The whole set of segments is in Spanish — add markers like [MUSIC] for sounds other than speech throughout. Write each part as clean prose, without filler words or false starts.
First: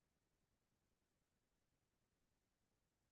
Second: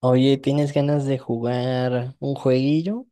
Oye, ¿tienes ganas de jugar un jueguillo?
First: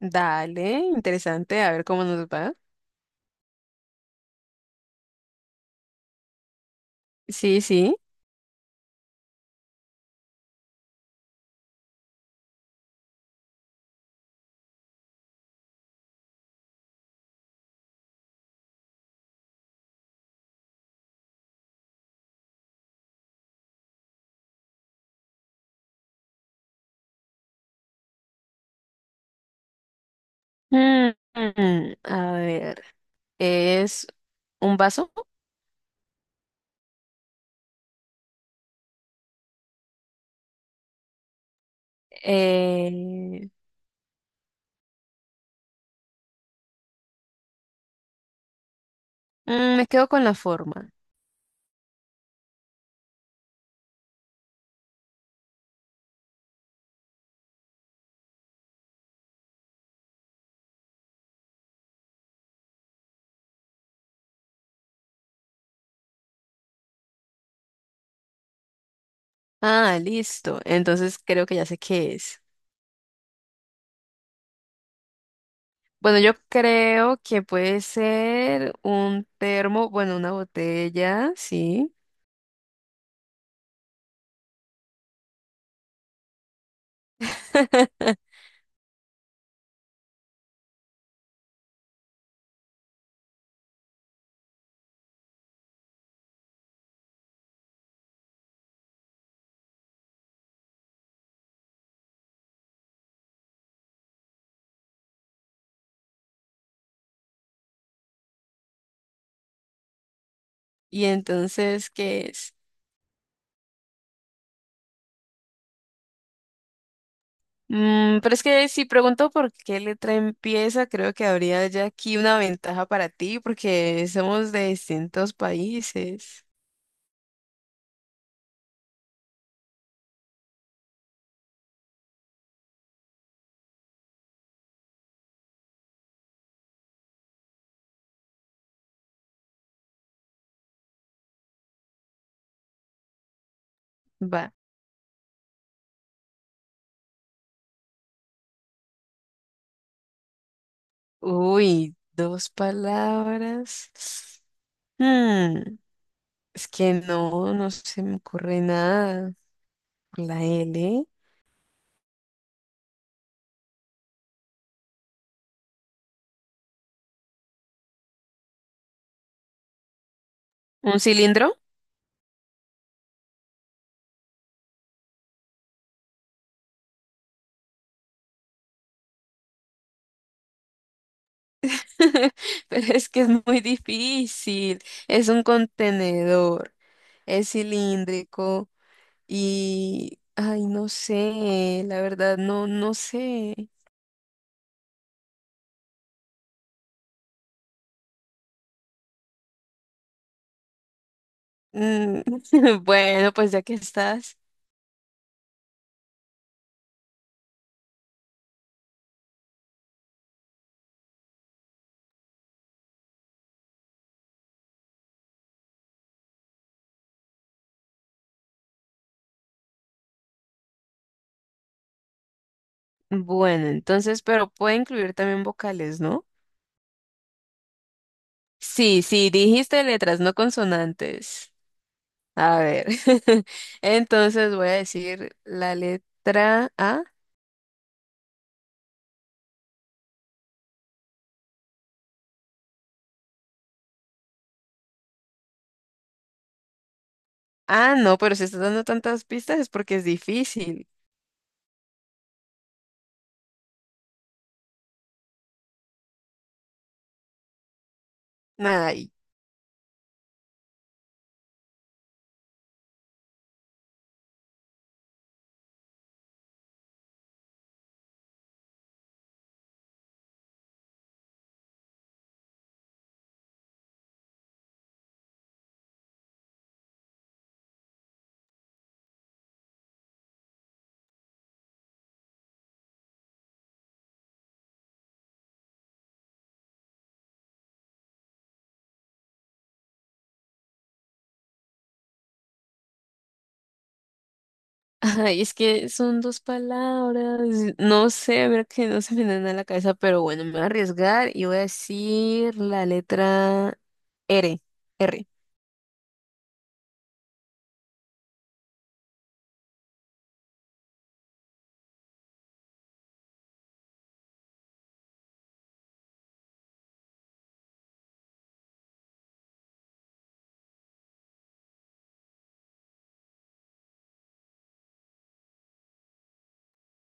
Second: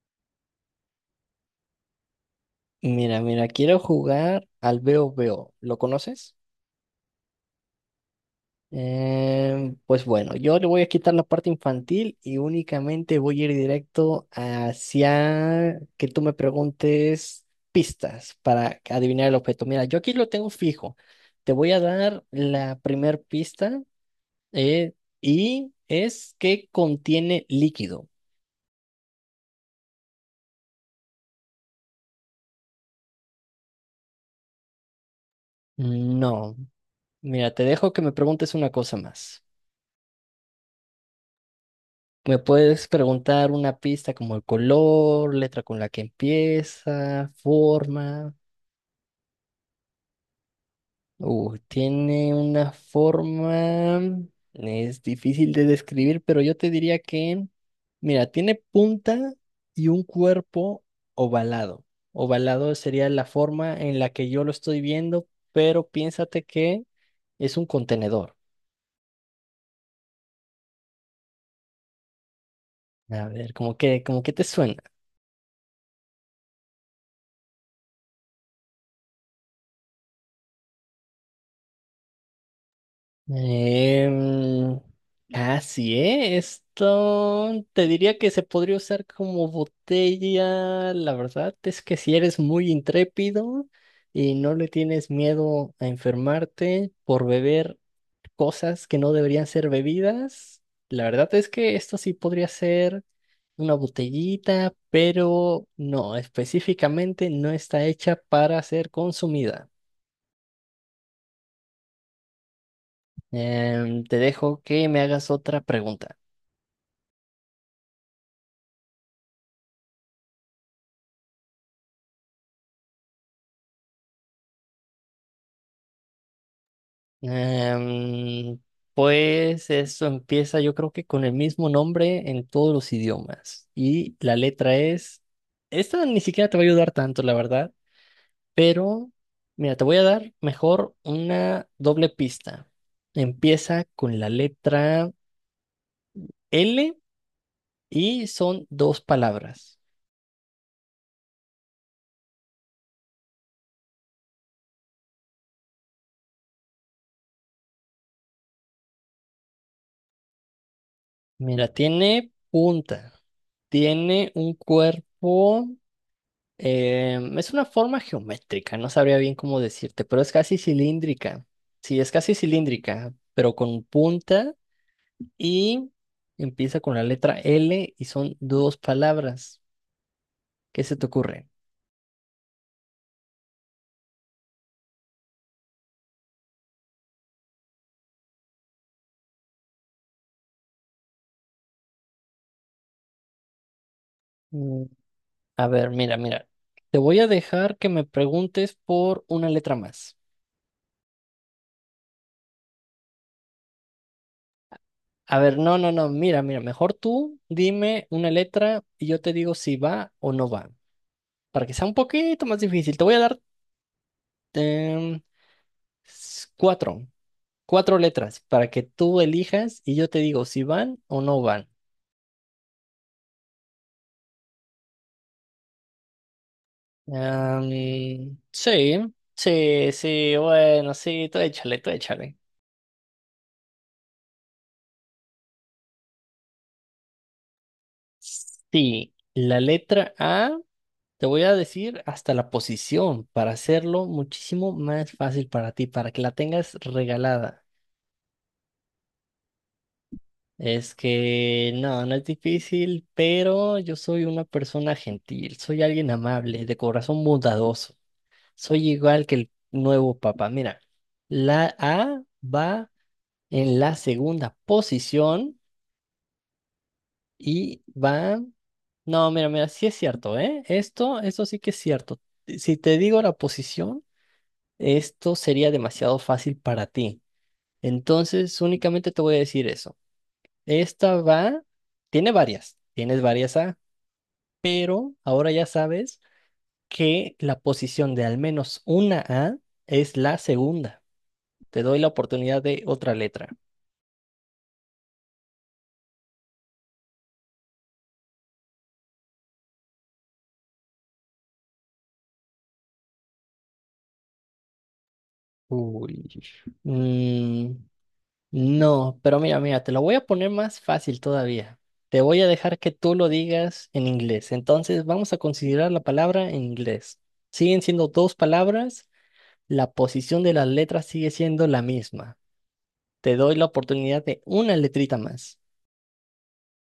Dale, interesante, a ver cómo nos va. Mira, mira, quiero jugar al Veo Veo. ¿Lo conoces? Sí, sí. Pues bueno, yo le voy a quitar la parte infantil y únicamente voy a ir directo hacia que tú me preguntes pistas para adivinar el objeto. Mira, yo aquí lo tengo fijo. Te voy a dar la primer pista eh, y es que contiene líquido. Mm, a ver, es un vaso. No, mira, te dejo que me preguntes una cosa más. ¿Me puedes Eh, preguntar una pista como el color, letra con la que empieza, forma? Me quedo con la forma. Tiene una forma, es difícil de describir, pero yo te diría que, mira, tiene punta y un cuerpo ovalado. Ovalado sería la forma en la que yo lo estoy viendo, pero piénsate que es un contenedor. Ah, listo. Entonces creo que ya sé qué es. A ver, ¿cómo que, como que te suena? Bueno, yo creo que puede ser un termo, bueno, una botella, sí. Em, Casi, ¿eh? Esto te diría [LAUGHS] que se podría usar como botella. La verdad es que si eres muy intrépido y no le tienes miedo a enfermarte por beber cosas que no deberían ser bebidas, la verdad es que esto sí podría ser una botellita, pero no, específicamente no está hecha para ser consumida. Y entonces, ¿qué es? Te dejo que me hagas otra pregunta. Mm, pero es que si pregunto por qué letra empieza, creo que habría ya aquí una ventaja para ti, porque somos de distintos países. Em, pues eso empieza, yo creo que con el mismo nombre en todos los idiomas. Y la letra es. Esta ni siquiera te va a ayudar tanto, la verdad. Pero, mira, te voy a dar mejor una doble pista. Empieza con la Va. letra L y son dos palabras. Uy, dos palabras. Mm, es que no se me ocurre nada. La L. Mira, tiene punta, tiene un cuerpo. Es una forma geométrica, no sabría bien cómo decirte, pero es casi ¿Un cilindro? cilíndrica. Sí, es casi cilíndrica, pero con punta y empieza con la letra L y son dos palabras. ¿Qué se te ocurre? [LAUGHS] Pero es que es muy difícil. Es un contenedor. Es cilíndrico. Y, ay, no sé, la verdad, no sé. Mm, A ver, mira, mira. Te voy a dejar que me preguntes por una letra más. Mm, [LAUGHS] bueno, pues ya que estás. A ver, no, no, no, mira, mira, mejor tú dime una letra y yo te digo si va o no va. Para que sea un poquito más difícil, te voy a dar em, cuatro. Cuatro letras para que tú elijas y yo te digo si van o no van. Bueno, entonces, pero puede incluir también vocales, ¿no? Am, Sí, sí, sí, dijiste sí, letras, no sí, bueno, sí, tú consonantes. échale, tú échale. A ver. [LAUGHS] Entonces voy a decir la letra A. Sí, la letra A, te voy a decir hasta la posición para hacerlo muchísimo más fácil para ti, para que la tengas regalada. Ah, no, pero si estás dando tantas pistas es porque es difícil. Es que no, no es difícil, pero yo soy una persona gentil, soy alguien amable, de corazón bondadoso. Soy Ay. igual que el nuevo papa. Mira, la A va en la segunda posición y va... No, mira, mira, sí es cierto, ¿eh? Esto sí que es cierto. Si te digo la posición, esto sería demasiado fácil para ti. Entonces, únicamente te voy a decir eso. Esta va, tiene varias, tienes varias A, pero ahora ya sabes que la posición de al menos una A es la segunda. Te doy la oportunidad de otra letra. Ay, es que son dos palabras. No sé, ver que no se me dan a la cabeza, pero bueno, me voy a arriesgar y voy a decir la letra R, R. Uy. Mm, no, pero mira, mira, te lo voy a poner más fácil todavía. Te voy a dejar que tú lo digas en inglés. Entonces vamos a considerar la palabra en inglés. Siguen siendo dos palabras, la posición de las letras sigue siendo la misma. Te doy la oportunidad de una letrita más.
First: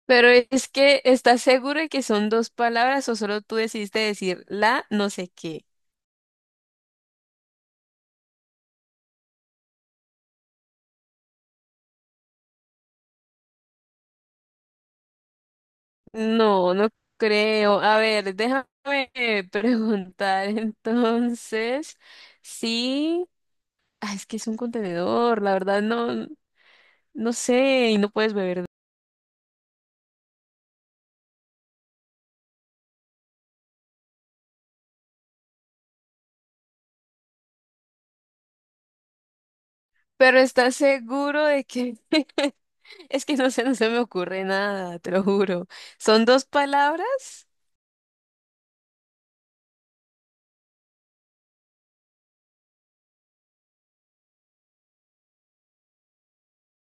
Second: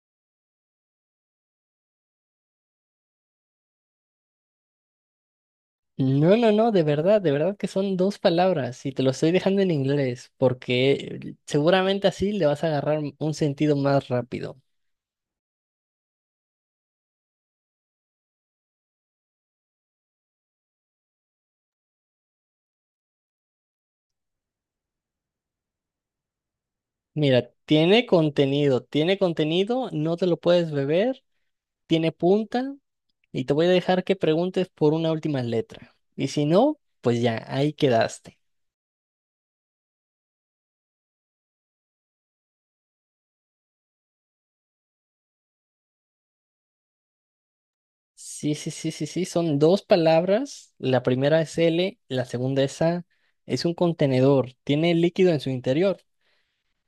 Pero es que, ¿estás seguro de que son dos palabras o solo tú decidiste decir la no sé qué? No, no, no, de verdad que son dos palabras y te lo estoy dejando en inglés porque seguramente así le vas a agarrar un sentido más rápido. No, no creo. A ver, déjame [LAUGHS] preguntar entonces. Sí, ah, es que es un contenedor, la verdad no Mira, sé y no puedes beber. Tiene contenido, no te lo puedes beber, tiene punta y te voy a dejar que preguntes por una última letra. Y si no, pues ya, ahí quedaste. Pero ¿estás seguro de que... [LAUGHS] Es que no sé, no se me ocurre nada, te lo juro. ¿Son dos palabras? Sí, sí, sí, sí, sí, son dos palabras, la primera es L, la segunda es A, es un contenedor, tiene líquido en su interior,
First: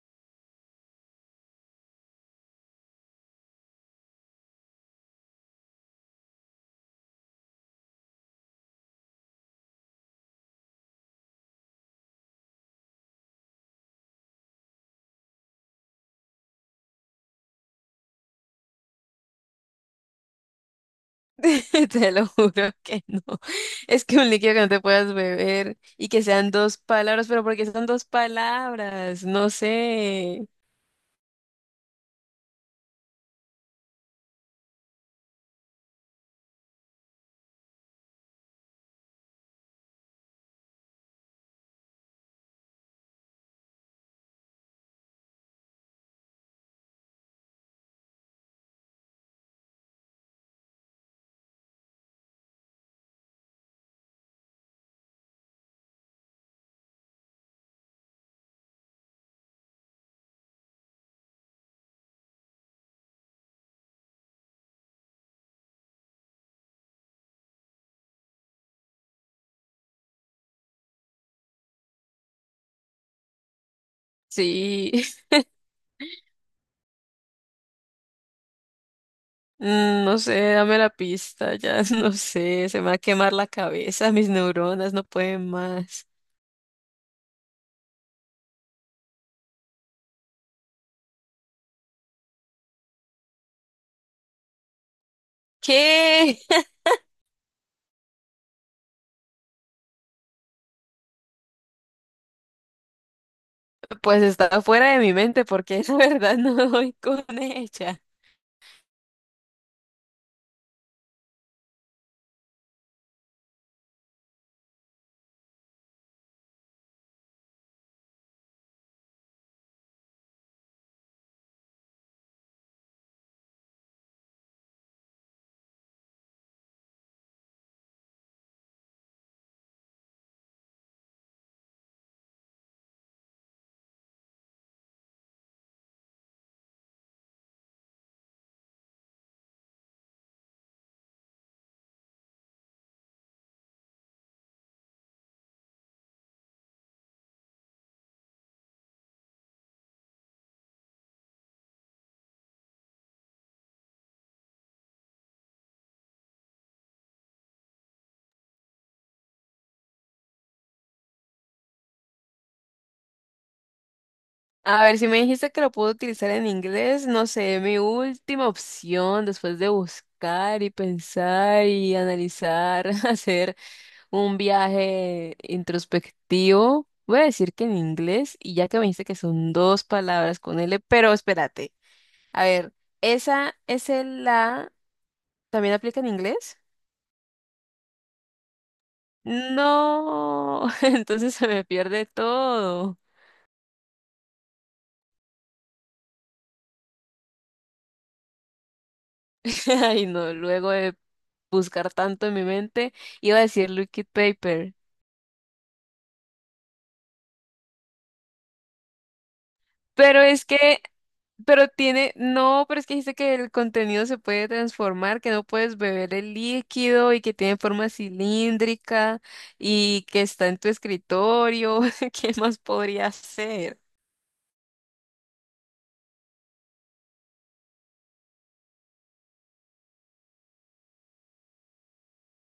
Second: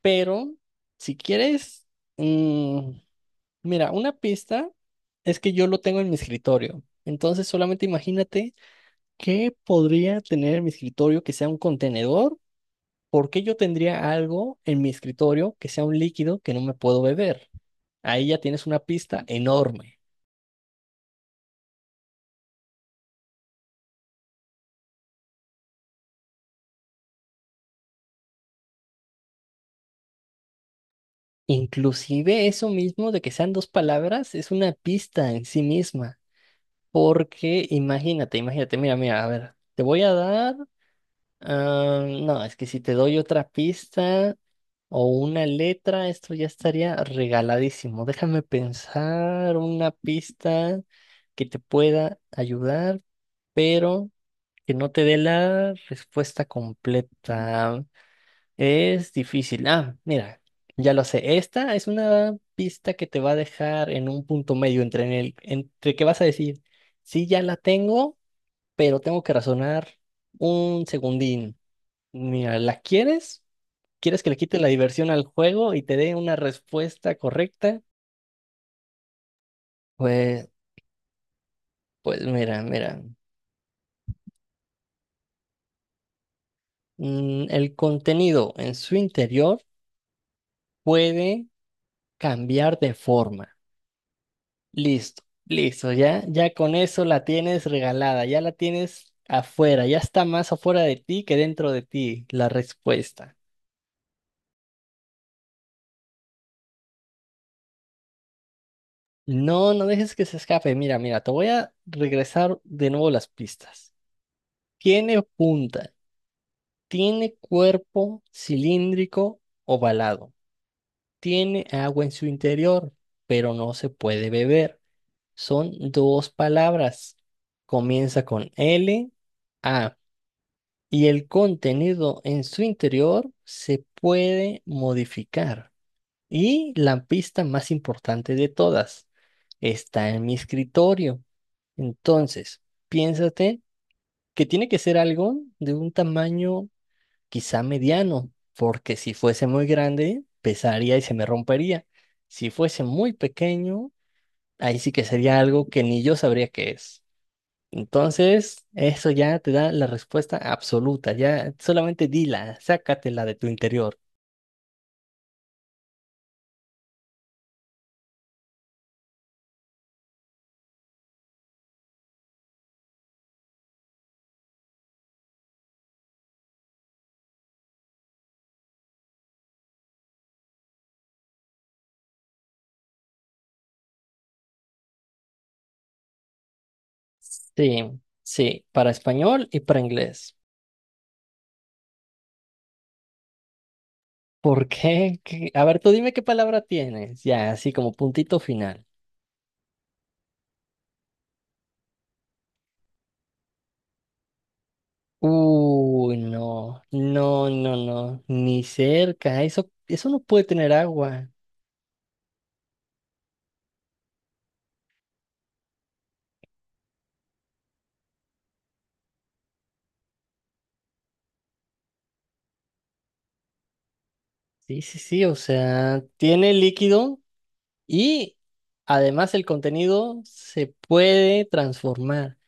pero si quieres, mm, mira, una pista es que yo lo tengo en mi escritorio, entonces solamente imagínate ¿qué podría tener en mi escritorio que sea un contenedor? ¿Por qué yo tendría algo en mi escritorio que sea un líquido que no me puedo beber? Ahí ya tienes una pista enorme. [LAUGHS] Te lo juro que no. Es que un líquido que no te puedas beber y que sean dos palabras, pero porque son dos palabras. No sé. Inclusive eso mismo de que sean dos palabras es una pista en sí misma. Porque imagínate, imagínate, mira, mira, a ver, te voy a dar Ah, no, es que si te doy otra pista o una letra, esto ya estaría regaladísimo. Déjame pensar una pista que te pueda ayudar, pero que no te dé la respuesta completa. Es difícil. Ah, mira, ya lo sé. Esta es una pista que te va a dejar en un punto medio entre, en el, entre que vas a decir, sí, ya la tengo, pero tengo que razonar un segundín. Mira, ¿la quieres? ¿Quieres que le quite la Sí, diversión al [LAUGHS] juego y te dé una respuesta correcta? mm, no Pues, sé, dame la pista, ya [LAUGHS] no pues mira, sé, se me va a mira. quemar la cabeza, mis neuronas no pueden más. El contenido en su interior puede cambiar de forma. Listo, listo, ya, ¿Qué? ya [LAUGHS] con eso la tienes regalada, ya la tienes afuera, ya está más afuera de ti que dentro de ti la respuesta. Pues está fuera de mi mente porque [LAUGHS] la verdad no doy con ella. No, no dejes que se escape. Mira, mira, te voy a regresar de nuevo las pistas. Tiene punta. Tiene cuerpo cilíndrico ovalado. Tiene agua en su interior, pero no se puede beber. Son dos palabras. Comienza con L, A. Y el contenido en su interior se puede modificar. Y la pista más importante de todas está en mi escritorio. Entonces, piénsate que tiene que ser algo de un tamaño quizá mediano, porque si fuese muy grande, pesaría y se me rompería. Si fuese muy pequeño, ahí sí que sería algo que ni yo sabría qué es. Entonces, eso ya te da la respuesta absoluta, ya solamente dila, sácatela de tu interior. A ver, si me dijiste que lo puedo utilizar en inglés, no sé, mi última opción después de buscar y pensar y analizar, [LAUGHS] hacer un viaje introspectivo, voy a decir que en inglés, y ya que me dijiste que son dos palabras con L, pero espérate, a ver, ¿esa es la también aplica en inglés? Sí, sí, para español y para inglés. No, [LAUGHS] entonces se me pierde todo. ¿Por qué? ¿Qué? A ver, tú dime qué palabra tienes, ya, así como puntito final. [LAUGHS] Ay, no, luego de buscar tanto en mi mente, iba a decir liquid paper. Uy, no, no, no, no, ni cerca, eso no Pero puede es tener que, agua. pero tiene, no, pero es que dice que el contenido se puede transformar, que no puedes beber el líquido y que tiene forma cilíndrica y que está en tu escritorio. [LAUGHS] ¿Qué más podría ser? Sí, sí, sí, o sea, tiene líquido y además el contenido se puede transformar.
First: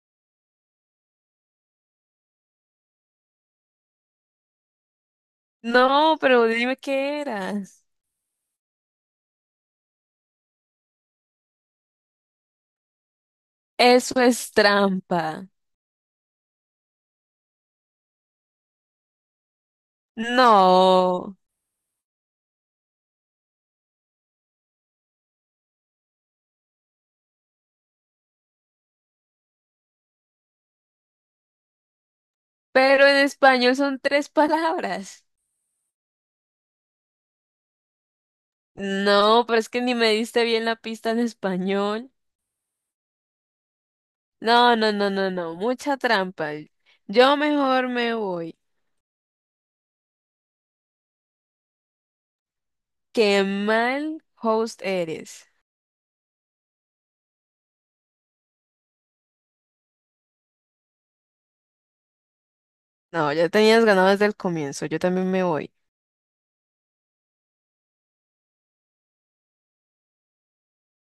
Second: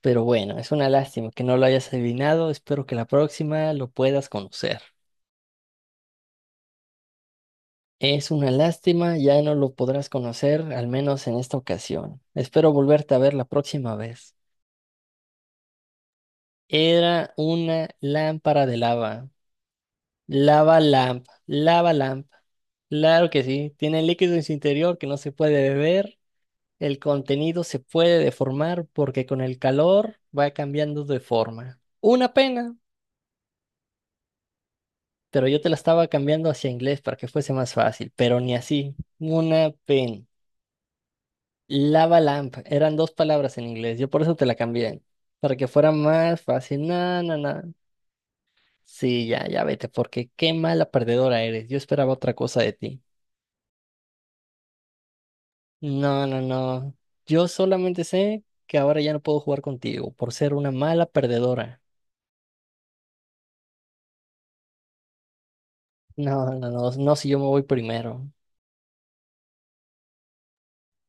Pero bueno, es una lástima que no lo hayas adivinado, espero que la próxima lo puedas conocer. No, pero dime qué eras. Es una lástima, ya no lo podrás conocer, al menos en esta ocasión. Espero volverte a ver la próxima Eso vez. es trampa. Era una lámpara de lava. Lava Lamp, No, Lava Lamp. Claro que sí, tiene líquido en su interior que no se puede beber. El contenido se puede deformar porque con el calor va cambiando de forma. Una pena, pero en español son tres palabras. pero yo te la estaba cambiando hacia inglés para que fuese más fácil, pero ni así. No, pero es Una que ni me pena. diste bien la pista en español. Lava lamp, eran dos palabras en inglés, yo por eso te la No, no, cambié, no, no, no, para que fuera mucha más trampa. fácil. No, Yo no, no. mejor me voy. Sí, ya, ya vete, porque qué mala perdedora eres. Yo esperaba otra cosa de ti. Qué mal host eres. No, no, no. Yo solamente sé que ahora ya no puedo jugar contigo por ser una mala perdedora. No, ya tenías ganado desde el comienzo, yo también me voy. No, no, no, no si yo me voy primero.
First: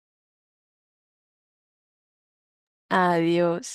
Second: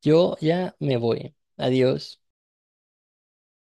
Yo ya me voy. Adiós. Adiós.